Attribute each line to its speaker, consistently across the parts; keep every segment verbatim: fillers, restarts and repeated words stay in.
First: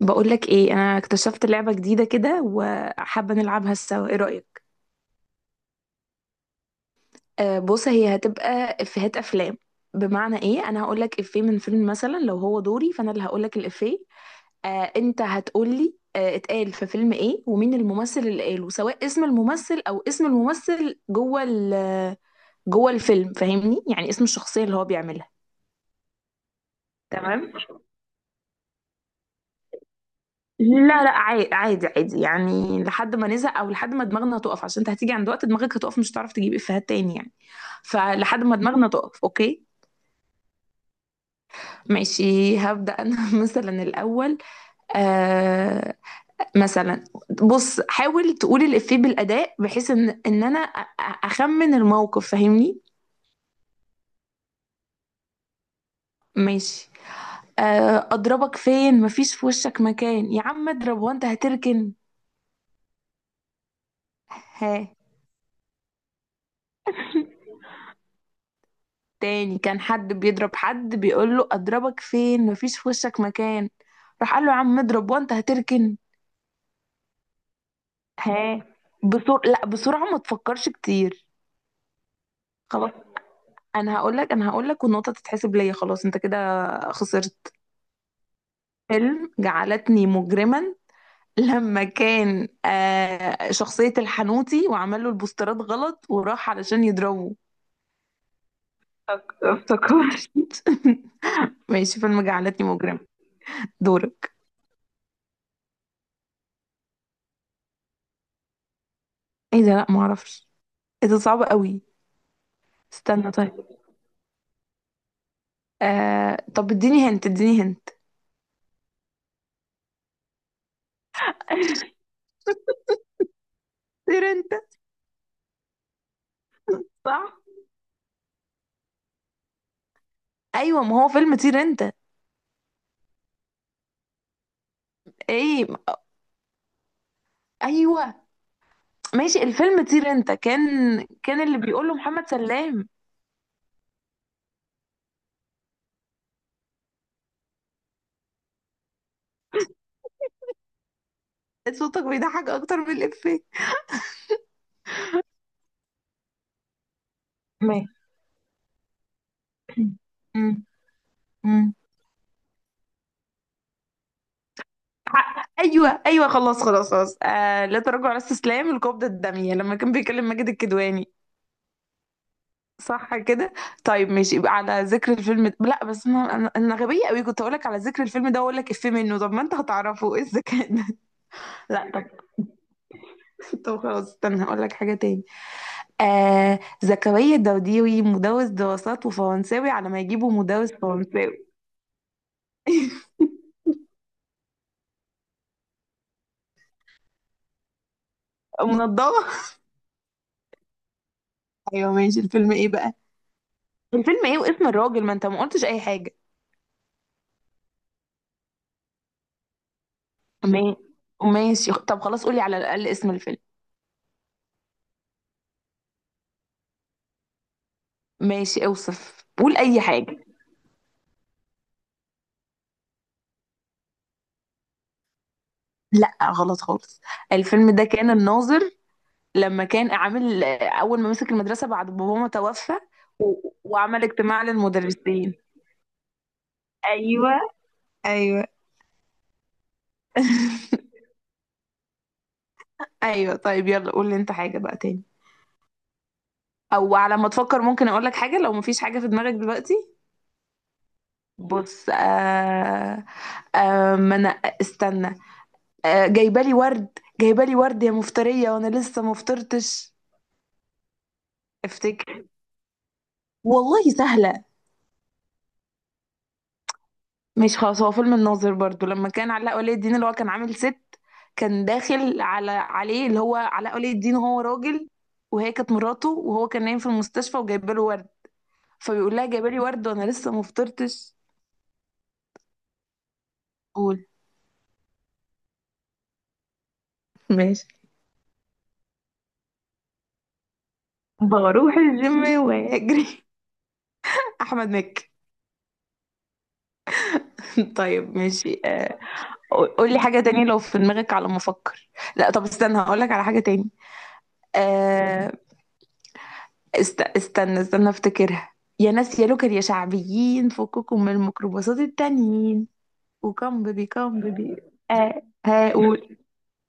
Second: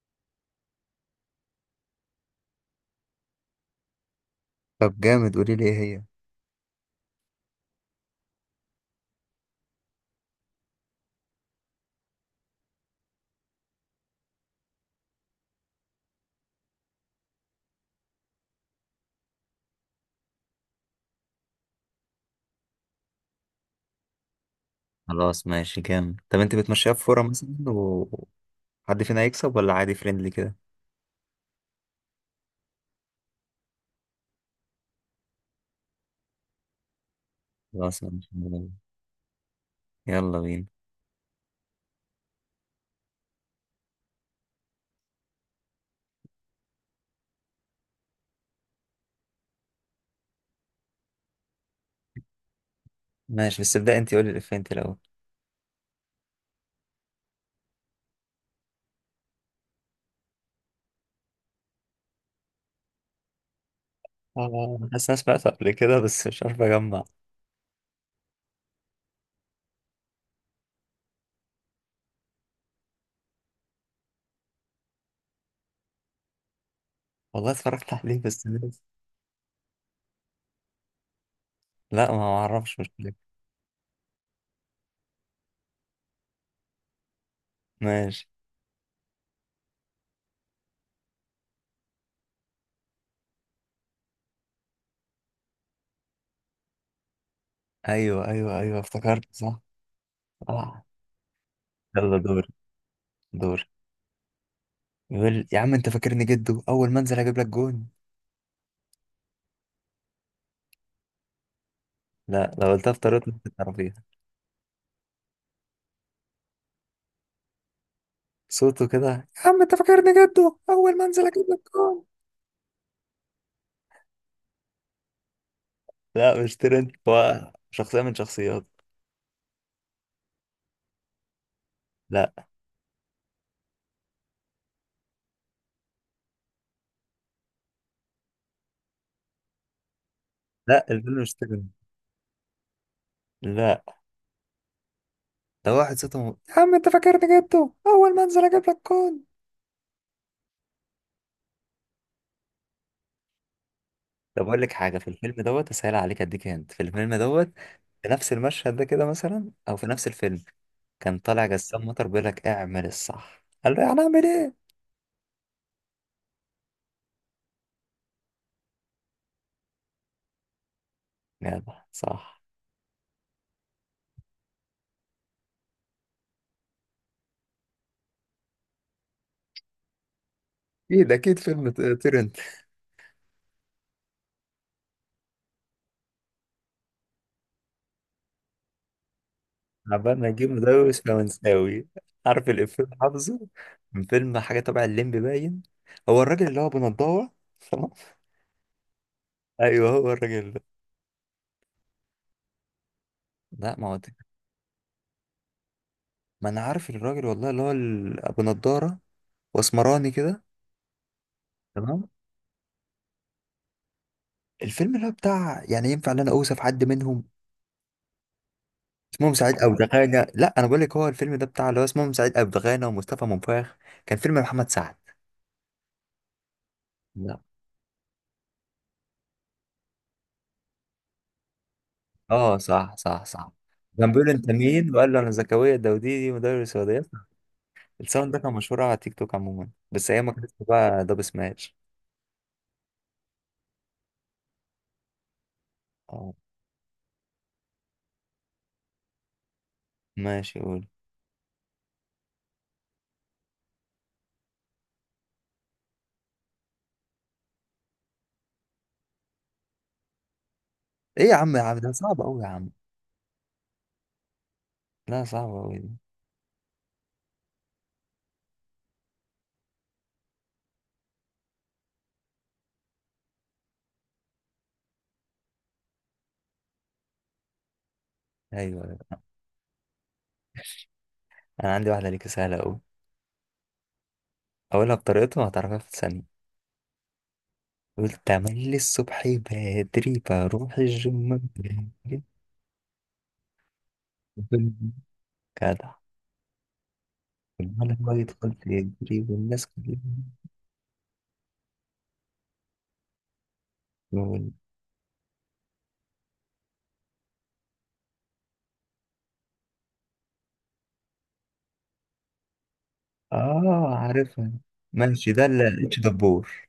Speaker 1: بقولك ايه؟ انا اكتشفت لعبة جديدة كده وحابة نلعبها سوا، ايه رأيك؟
Speaker 2: طب جامد، قولي لي ايه هي.
Speaker 1: آه بص، هي هتبقى افيهات افلام. بمعنى ايه؟ انا هقولك افيه من فيلم مثلا، لو هو دوري فانا اللي هقولك الافيه. آه انت هتقولي آه اتقال في فيلم ايه، ومين الممثل اللي قاله، سواء اسم الممثل او اسم الممثل جوه ال- جوه الفيلم، فاهمني؟ يعني اسم الشخصية اللي هو بيعملها.
Speaker 2: خلاص ماشي جامد. طب انت بتمشيها في فورة مثلا
Speaker 1: تمام.
Speaker 2: وحد فينا هيكسب ولا عادي فريندلي كده؟
Speaker 1: لا لا، عادي عادي عادي، يعني لحد ما نزهق او لحد ما دماغنا تقف، عشان انت هتيجي عند وقت دماغك هتقف مش هتعرف تجيب افيهات تاني يعني.
Speaker 2: خلاص ماشي،
Speaker 1: فلحد ما دماغنا تقف، اوكي؟
Speaker 2: يلا بينا.
Speaker 1: ماشي، هبدأ انا مثلا الاول. آه مثلا بص، حاول تقول الافيه بالاداء بحيث ان ان انا أ- أ- اخمن الموقف، فاهمني؟
Speaker 2: ماشي بس ابدأ انت، قولي الإفيه انت الأول.
Speaker 1: ماشي. آه اضربك فين؟ مفيش في وشك مكان. يا عم اضرب وانت هتركن. ها؟
Speaker 2: آه، حاسس إن انا سمعته قبل كده بس مش عارف اجمع.
Speaker 1: تاني، كان حد بيضرب حد بيقول له اضربك فين؟ مفيش في وشك مكان. راح قال له يا عم اضرب وانت هتركن.
Speaker 2: والله اتفرجت عليه بس
Speaker 1: ها؟
Speaker 2: ناسي.
Speaker 1: بسرعة، لا بسرعة ما تفكرش كتير.
Speaker 2: لا ما اعرفش، مش
Speaker 1: خلاص
Speaker 2: فاكر.
Speaker 1: انا هقول لك انا هقول لك والنقطة تتحسب ليا، خلاص انت كده خسرت.
Speaker 2: ماشي.
Speaker 1: فيلم جعلتني مجرما، لما كان آه شخصية الحنوتي وعمل له البوسترات غلط وراح علشان يضربه.
Speaker 2: ايوه ايوه ايوه، افتكرت صح.
Speaker 1: افتكرت
Speaker 2: آه.
Speaker 1: ماشي،
Speaker 2: يلا
Speaker 1: فيلم
Speaker 2: دور.
Speaker 1: جعلتني مجرما.
Speaker 2: دور.
Speaker 1: دورك.
Speaker 2: يقول يا عم انت فاكرني جدو، اول ما انزل هجيب لك جون.
Speaker 1: ايه ده؟ لا ما اعرفش. ايه ده صعب قوي.
Speaker 2: لا، لو قلتها في
Speaker 1: استنى
Speaker 2: طريقتك
Speaker 1: طيب.
Speaker 2: تعرفيها.
Speaker 1: آه... طب اديني هنت، اديني هنت.
Speaker 2: صوته كده، يا عم انت فاكرني جده اول ما انزل اجيب لك كام.
Speaker 1: طير انت.
Speaker 2: لا مش ترند،
Speaker 1: صح،
Speaker 2: هو شخصيه من شخصيات.
Speaker 1: ايوه ما هو فيلم طير انت.
Speaker 2: لا
Speaker 1: ايه؟ ايوه. ماشي، الفيلم طير انت، كان
Speaker 2: لا الفيلم مش
Speaker 1: كان اللي
Speaker 2: ترند.
Speaker 1: بيقوله محمد سلام.
Speaker 2: لا، ده واحد صوته م- يا عم انت فاكرني جده اول ما انزل اجيب لك كام.
Speaker 1: صوتك بيضحك اكتر من الافيه.
Speaker 2: طب اقول لك حاجه في الفيلم دوت اسهل عليك، اديك هنت في الفيلم دوت.
Speaker 1: ماشي
Speaker 2: في نفس المشهد ده كده مثلا، او في نفس الفيلم.
Speaker 1: أمم،
Speaker 2: كان طالع
Speaker 1: أمم.
Speaker 2: جسام مطر بيقول لك اعمل الصح، قال له يعني اعمل ايه.
Speaker 1: حق. ايوه ايوه خلاص خلاص خلاص، آه لا تراجع ولا استسلام، القبضه الداميه، لما كان بيكلم ماجد الكدواني.
Speaker 2: يلا صح.
Speaker 1: صح كده؟ طيب ماشي، يبقى على ذكر الفيلم ده. لا بس انا انا أنا غبيه قوي، كنت اقول لك على ذكر الفيلم ده واقول لك افيه منه، طب ما انت هتعرفه، ايه الذكاء ده؟
Speaker 2: اكيد اكيد فيلم ت-
Speaker 1: لا طب.
Speaker 2: ترند.
Speaker 1: طب خلاص استنى هقول لك حاجه تاني. آه زكريا الدوديوي، مدرس دراسات وفرنساوي على ما
Speaker 2: عبال ما
Speaker 1: يجيبوا
Speaker 2: نجيب
Speaker 1: مدرس
Speaker 2: مدوس
Speaker 1: فرنساوي.
Speaker 2: فرنساوي. عارف الإفيه اللي حافظه من فيلم حاجة تبع الليمبي باين؟ هو الراجل اللي هو بنضارة تمام.
Speaker 1: منضبه.
Speaker 2: أيوه هو الراجل ده.
Speaker 1: ايوه ماشي. الفيلم ايه بقى؟
Speaker 2: لا ما هو ده.
Speaker 1: الفيلم ايه واسم الراجل، ما انت ما قلتش اي حاجه.
Speaker 2: ما أنا عارف الراجل والله، اللي هو ال- أبو نضارة وأسمراني كده.
Speaker 1: ما- ماشي، طب
Speaker 2: تمام.
Speaker 1: خلاص قولي على الاقل اسم الفيلم.
Speaker 2: الفيلم اللي هو بتاع يعني، ينفع إن أنا أوصف حد منهم؟
Speaker 1: ماشي، اوصف،
Speaker 2: اسمهم
Speaker 1: قول
Speaker 2: سعيد أبو
Speaker 1: اي حاجه.
Speaker 2: دغانة. لا أنا بقول لك، هو الفيلم ده بتاع اللي هو اسمهم سعيد أبو دغانة ومصطفى منفاخ. كان فيلم محمد سعد.
Speaker 1: لا غلط خالص.
Speaker 2: لا.
Speaker 1: الفيلم ده كان الناظر، لما كان عامل اول ما مسك المدرسه بعد بابا ما
Speaker 2: اه
Speaker 1: توفى
Speaker 2: صح صح صح.
Speaker 1: و... وعمل
Speaker 2: كان بيقول
Speaker 1: اجتماع
Speaker 2: انت مين، وقال له انا
Speaker 1: للمدرسين.
Speaker 2: زكريا الدوديدي مدرس رياضيات.
Speaker 1: ايوه
Speaker 2: الساوند ده
Speaker 1: ايوه
Speaker 2: كان مشهور على تيك توك عموما، بس ايام ما كان اسمه بقى دب سماش.
Speaker 1: ايوه طيب يلا، قول لي انت حاجه بقى تاني.
Speaker 2: اه.
Speaker 1: او على ما تفكر ممكن اقول لك حاجه لو مفيش حاجه في دماغك دلوقتي.
Speaker 2: ماشي قول.
Speaker 1: بص آه. آه ما انا، استنى. آه جايبه لي ورد. جايبه لي ورد يا مفتريه وانا لسه ما فطرتش.
Speaker 2: ايه يا عم، يا عم ده صعب
Speaker 1: افتكر.
Speaker 2: قوي يا عم.
Speaker 1: والله سهله.
Speaker 2: لا صعب قوي دي.
Speaker 1: ماشي خلاص، هو فيلم الناظر برضو، لما كان علاء ولي الدين اللي هو كان عامل ست، كان داخل على عليه اللي هو علاء ولي الدين هو راجل، وهي كانت مراته وهو كان نايم في المستشفى وجايبه له ورد،
Speaker 2: ايوه أيوة.
Speaker 1: فبيقول لها جايبه لي ورد وانا لسه ما فطرتش.
Speaker 2: انا عندي واحده ليك سهله قوي.
Speaker 1: قول.
Speaker 2: اقولها بطريقته، هتعرفها في ثانيه.
Speaker 1: ماشي.
Speaker 2: قلت تملي الصبح بدري بروح الجيم
Speaker 1: بروح
Speaker 2: بدري.
Speaker 1: الجيم واجري احمد مكي.
Speaker 2: جدع. المال هو
Speaker 1: طيب
Speaker 2: يدخل
Speaker 1: ماشي
Speaker 2: في
Speaker 1: آه،
Speaker 2: يجري والناس
Speaker 1: قول
Speaker 2: كلها
Speaker 1: لي حاجه تانية لو في دماغك، على ما افكر. لا طب استنى هقول لك على حاجه تاني.
Speaker 2: تقول.
Speaker 1: آه، است... استنى استنى افتكرها. يا ناس يا لوكر يا شعبيين، فككم من الميكروباصات التانيين، وكم بيبي
Speaker 2: اه
Speaker 1: كم
Speaker 2: عارفها.
Speaker 1: بيبي. آه
Speaker 2: ماشي، ده
Speaker 1: ها
Speaker 2: اللي اتش
Speaker 1: قول.
Speaker 2: دبور.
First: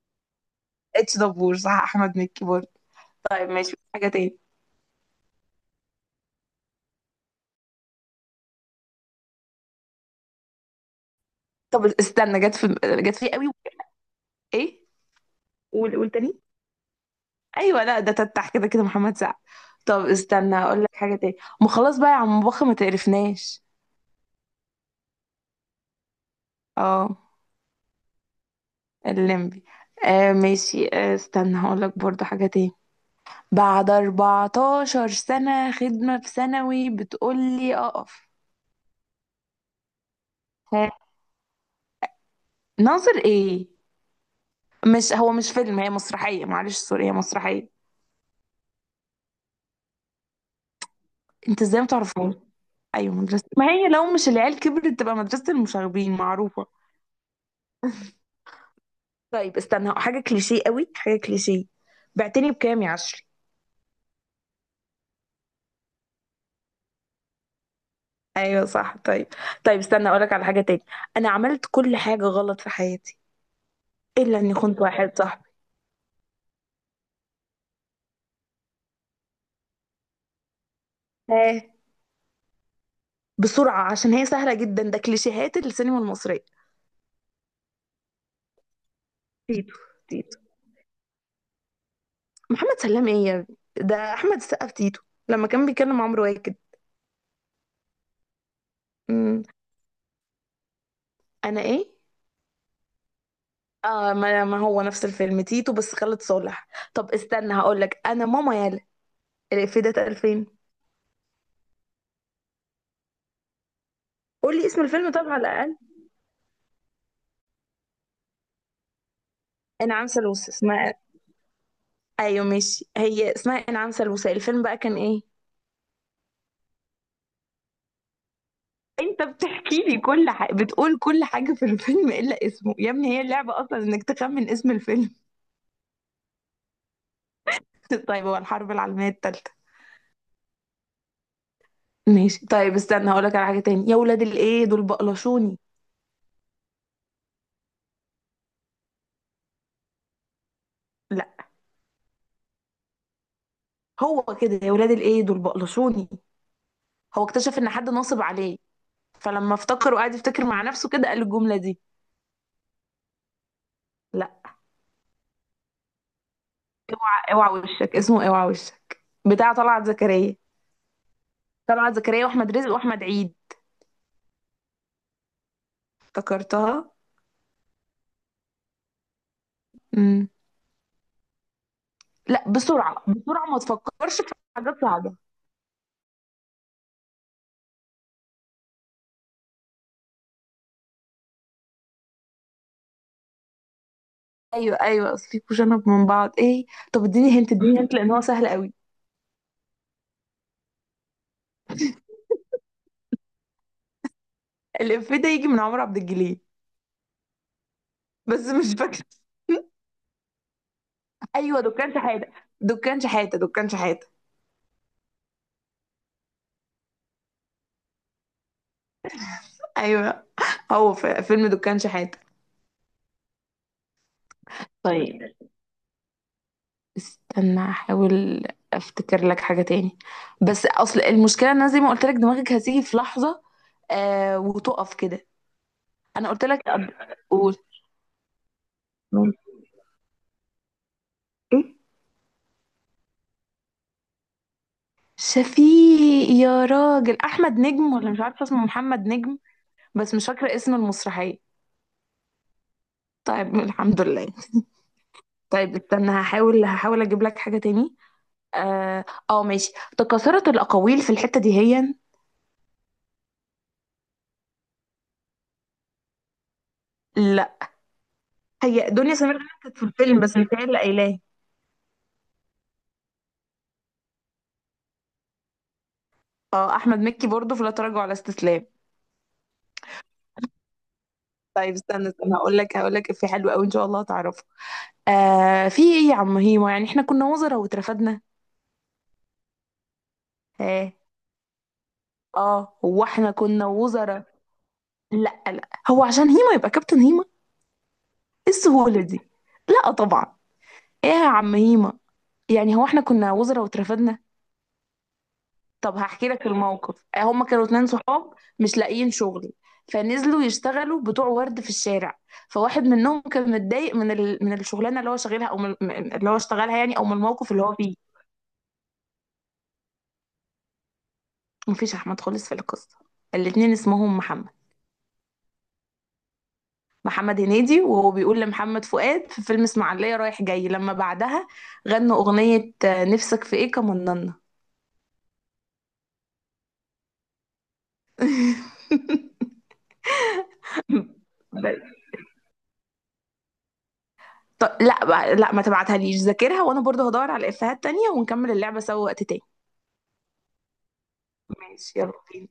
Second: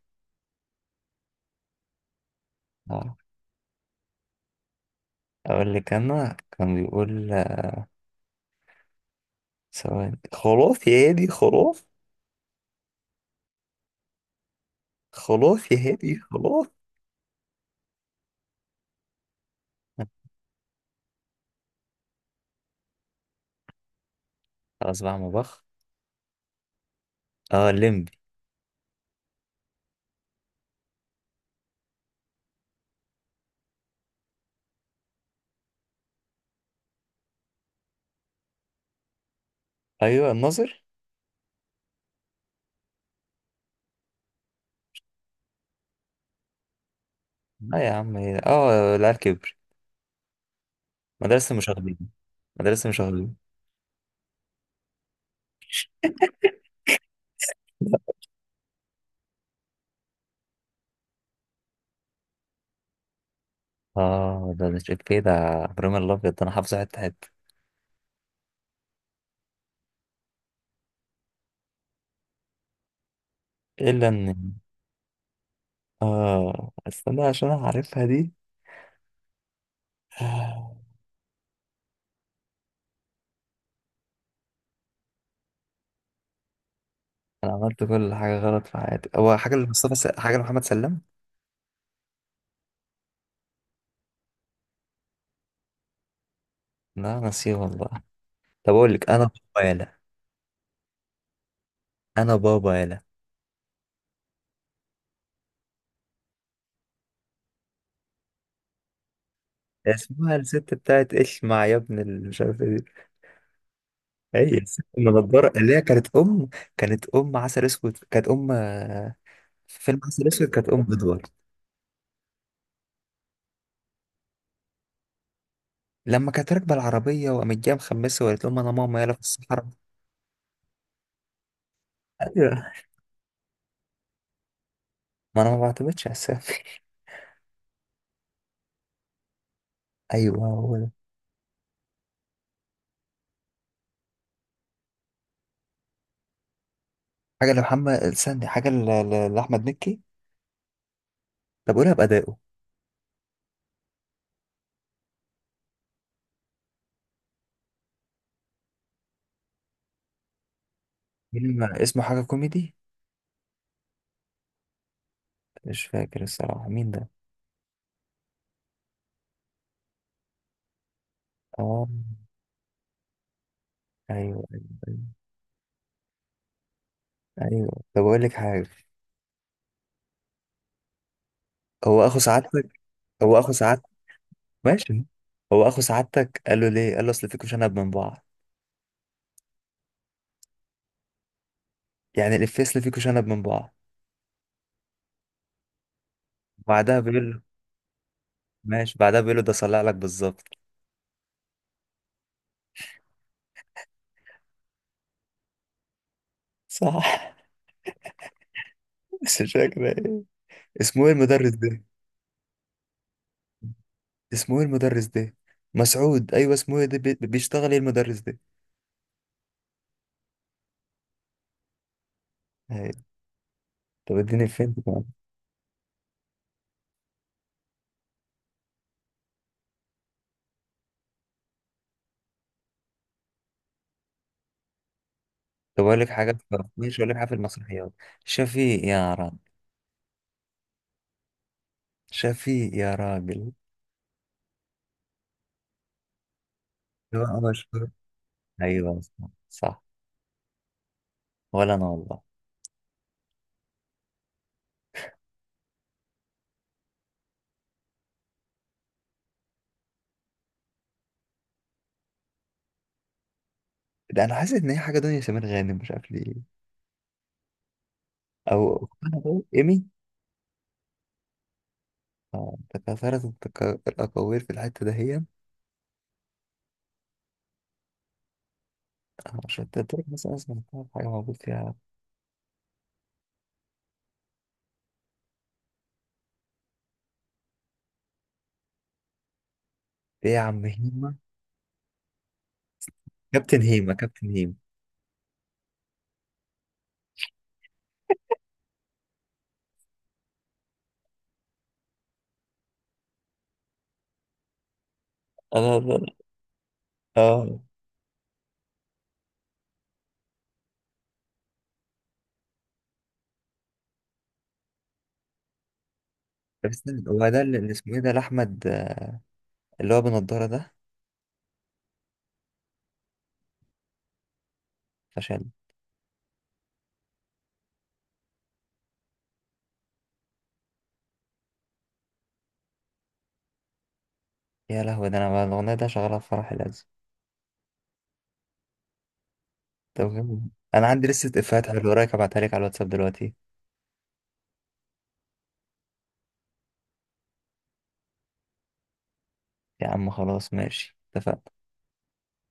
Speaker 1: اتش دبور، صح، احمد مكي برضه.
Speaker 2: اه
Speaker 1: طيب ماشي حاجه تاني.
Speaker 2: اقول لك، انا كان بيقول ثواني خلاص يا هادي خلاص.
Speaker 1: طب استنى، جت في جت في قوي. ايه؟
Speaker 2: خلاص يا
Speaker 1: قول قول
Speaker 2: هادي
Speaker 1: تاني.
Speaker 2: خلاص.
Speaker 1: ايوه، لا ده تتح كده، كده محمد سعد. طب استنى اقول لك حاجه تاني. ما خلاص بقى يا عم بخ، ما تقرفناش.
Speaker 2: خلاص بقى مبخ.
Speaker 1: اه
Speaker 2: اه الليمبي.
Speaker 1: الليمبي. آه ماشي، آه استنى هقول لك برضه حاجه تاني. بعد اربعتاشر سنة خدمة في ثانوي بتقولي أقف.
Speaker 2: ايوه الناظر.
Speaker 1: ها؟ ناظر إيه؟ مش هو مش فيلم، هي مسرحية، معلش سوري، هي مسرحية.
Speaker 2: لا يا عم، هي اه العيال كبر. مدرسة
Speaker 1: أنت إزاي
Speaker 2: المشاغبين.
Speaker 1: متعرفهاش؟
Speaker 2: مدرسة
Speaker 1: أيوة
Speaker 2: المشاغبين.
Speaker 1: مدرسة، ما هي لو مش العيال كبرت تبقى مدرسة المشاغبين معروفة. طيب استنى، حاجة كليشيه قوي، حاجة كليشيه. بعتني بكام يا عشري؟
Speaker 2: اه ده ده شكلي ده. ابراهيم الابيض، ده انا حافظه حته حته.
Speaker 1: أيوة صح. طيب طيب استنى أقولك على حاجة تاني. أنا عملت كل حاجة غلط في حياتي
Speaker 2: الا
Speaker 1: إلا إني
Speaker 2: ان.
Speaker 1: خنت واحد صاحبي.
Speaker 2: اه استنى عشان أنا عارفها دي. آه،
Speaker 1: ها؟ بسرعة عشان هي سهلة جدا، ده كليشيهات السينما المصرية.
Speaker 2: انا عملت كل حاجه غلط في حياتي. هو حاجه
Speaker 1: تيتو
Speaker 2: لمصطفى س... حاجه
Speaker 1: تيتو.
Speaker 2: لمحمد سلام.
Speaker 1: محمد سلام ايه يا ابني؟ ده احمد السقا في تيتو لما كان بيكلم عمرو واكد.
Speaker 2: لا نسيه والله. طب اقول لك انا،
Speaker 1: أمم،
Speaker 2: بابا يالا.
Speaker 1: انا ايه؟
Speaker 2: انا بابا يالا.
Speaker 1: اه ما, ما هو نفس الفيلم تيتو بس خالد صالح. طب استنى هقول لك انا ماما يالا، الإفيه ده اتقال
Speaker 2: اسمها
Speaker 1: فين؟
Speaker 2: الست بتاعت ايش مع يا ابن ال- مش عارف ايه دي. هي
Speaker 1: قول لي
Speaker 2: الست
Speaker 1: اسم الفيلم طبعا على
Speaker 2: المنضرة اللي
Speaker 1: الاقل.
Speaker 2: هي كانت ام. كانت ام عسل اسود، كانت ام آه، في فيلم
Speaker 1: انعام
Speaker 2: عسل اسود
Speaker 1: سالوسة
Speaker 2: كانت ام
Speaker 1: اسمها.
Speaker 2: ادوار.
Speaker 1: ايوه ماشي، هي اسمها انعام سالوسة، الفيلم بقى كان ايه؟
Speaker 2: لما كانت راكبه العربيه وقامت جايه مخمسه وقالت لهم انا ماما يلا في
Speaker 1: انت
Speaker 2: الصحراء.
Speaker 1: بتحكي لي كل حاجه، بتقول كل حاجه في الفيلم الا
Speaker 2: ايوه،
Speaker 1: اسمه، يا ابني هي اللعبه اصلا انك تخمن اسم الفيلم.
Speaker 2: ما انا ما بعتمدش على السامي.
Speaker 1: طيب هو الحرب العالميه الثالثه.
Speaker 2: ايوه هو ده.
Speaker 1: ماشي طيب استنى هقولك على حاجة تاني. يا ولاد الايه دول بقلشوني.
Speaker 2: حاجه لمحمد، استني حاجه ل- ل- لاحمد مكي.
Speaker 1: لا،
Speaker 2: طب قولها بادائه.
Speaker 1: هو كده يا ولاد الايه دول بقلشوني، هو اكتشف ان حد ناصب عليه، فلما افتكر وقعد يفتكر مع نفسه كده قال الجملة
Speaker 2: فيلم
Speaker 1: دي.
Speaker 2: اسمه حاجه كوميدي.
Speaker 1: لا
Speaker 2: مش فاكر الصراحه مين ده.
Speaker 1: اوعى اوعى وشك، اسمه اوعى وشك، بتاع طلعت زكريا.
Speaker 2: اه.
Speaker 1: طلعت زكريا واحمد رزق واحمد عيد.
Speaker 2: ايوه ايوه ايوه
Speaker 1: افتكرتها.
Speaker 2: أيوة. طب اقول لك حاجه.
Speaker 1: امم.
Speaker 2: هو اخو
Speaker 1: لا
Speaker 2: سعادتك.
Speaker 1: بسرعة
Speaker 2: هو
Speaker 1: بسرعة
Speaker 2: اخو
Speaker 1: ما
Speaker 2: سعادتك.
Speaker 1: تفكرش في حاجات
Speaker 2: ماشي.
Speaker 1: صعبة.
Speaker 2: هو اخو سعادتك، قال له ليه، قال له اصل فيكوا شنب من بعض. يعني الافيه اصل فيكوا شنب من بعض.
Speaker 1: ايوه ايوه اصل في كوشنة من بعض ايه.
Speaker 2: بعدها
Speaker 1: طب
Speaker 2: بيقول
Speaker 1: اديني
Speaker 2: له.
Speaker 1: هنت اديني هنت لان هو سهل قوي.
Speaker 2: ماشي، بعدها بيقول له ده صلع لك بالظبط.
Speaker 1: الإفيه ده يجي من عمرو عبد الجليل
Speaker 2: صح.
Speaker 1: بس مش فاكرة.
Speaker 2: بس مش فاكر ايه. اسمه ايه المدرس
Speaker 1: ايوه
Speaker 2: ده.
Speaker 1: دكان شحاته، دكان شحاته، دكان شحاته.
Speaker 2: اسمه ايه المدرس ده. مسعود، ايوه اسمه ايه ده بي- بيشتغل ايه المدرس ده.
Speaker 1: ايوه هو في فيلم دكان شحاته.
Speaker 2: أيوة. طب اديني فين كمان.
Speaker 1: طيب استنى احاول افتكر لك حاجه تاني، بس اصل المشكله ان انا زي ما قلت لك دماغك هتيجي في لحظه آه وتقف كده.
Speaker 2: طب اقول لك
Speaker 1: انا
Speaker 2: حاجه
Speaker 1: قلت لك
Speaker 2: في-
Speaker 1: قبل-
Speaker 2: ماشي اقول لك حاجه في
Speaker 1: قول.
Speaker 2: المسرحيات. شفيق يا
Speaker 1: مين؟
Speaker 2: راجل.
Speaker 1: ايه؟
Speaker 2: شفيق يا راجل.
Speaker 1: شفيق يا راجل،
Speaker 2: هو انا
Speaker 1: احمد
Speaker 2: مشهور؟
Speaker 1: نجم، ولا مش عارفه اسمه
Speaker 2: ايوه
Speaker 1: محمد
Speaker 2: صح
Speaker 1: نجم.
Speaker 2: صح.
Speaker 1: بس مش فاكره اسم المسرحيه.
Speaker 2: ولا انا والله.
Speaker 1: طيب الحمد لله. طيب استنى، هحاول هحاول اجيب لك حاجه تاني. اه. آه، ماشي. تكاثرت الاقاويل في الحته دي هي.
Speaker 2: ده انا حاسس ان هي حاجه دنيا سمير غانم، مش عارف ليه.
Speaker 1: لا،
Speaker 2: او
Speaker 1: هي دنيا سمير غانم
Speaker 2: ايمي.
Speaker 1: كانت في الفيلم بس مش هي اللي قايلاه.
Speaker 2: آه، تكاثرت التكا- الاكاوير في الحته دهيا.
Speaker 1: اه احمد مكي برضه في لا تراجع ولا استسلام.
Speaker 2: آه، عشان تترك مثلا اسمها حاجه موجود
Speaker 1: طيب
Speaker 2: فيها.
Speaker 1: استنى استنى هقول لك هقول لك في حلو قوي ان شاء الله هتعرفه. آه في ايه يا عم هيما، يعني احنا كنا وزراء واترفدنا.
Speaker 2: ايه يا عم
Speaker 1: ها؟
Speaker 2: هيما.
Speaker 1: اه هو احنا
Speaker 2: كابتن
Speaker 1: كنا
Speaker 2: هيما.
Speaker 1: وزراء.
Speaker 2: كابتن هيما.
Speaker 1: لا لا، هو عشان هيما يبقى كابتن هيما؟ ايه السهوله دي. لا طبعا. ايه يا عم هيما، يعني هو احنا كنا وزراء واترفدنا.
Speaker 2: انا
Speaker 1: طب
Speaker 2: أنا-
Speaker 1: هحكي لك الموقف. آه، هما
Speaker 2: اه.
Speaker 1: كانوا اتنين صحاب مش لاقيين شغل، فنزلوا يشتغلوا بتوع ورد في الشارع، فواحد منهم كان متضايق من ال... من الشغلانه اللي هو شغالها او من من- اللي هو
Speaker 2: طب
Speaker 1: اشتغلها يعني، او
Speaker 2: استنى،
Speaker 1: من
Speaker 2: هو ده
Speaker 1: الموقف
Speaker 2: اللي
Speaker 1: اللي
Speaker 2: اللي
Speaker 1: هو
Speaker 2: اسمه
Speaker 1: فيه.
Speaker 2: ايه ده، لاحمد آه، اللي هو بنضاره ده.
Speaker 1: مفيش احمد خالص في القصه، الاتنين اسمهم محمد.
Speaker 2: فشل.
Speaker 1: محمد هنيدي، وهو بيقول لمحمد فؤاد في فيلم اسماعيليه رايح جاي لما بعدها غنوا اغنيه آه، نفسك في ايه كمننا.
Speaker 2: يا لهوي، ده انا بقى الاغنيه ده شغاله في فرح العز. طب جميل. انا عندي لسه افيهات حلوه وراك، ابعتها لك على الواتساب دلوقتي.
Speaker 1: طب لا بقى- لا ما تبعتها، ليش ذاكرها وانا برضه هدور على افيهات تانية ونكمل اللعبه سوا وقت تاني.
Speaker 2: يا عم خلاص ماشي، اتفقنا.
Speaker 1: ماشي يلا بينا.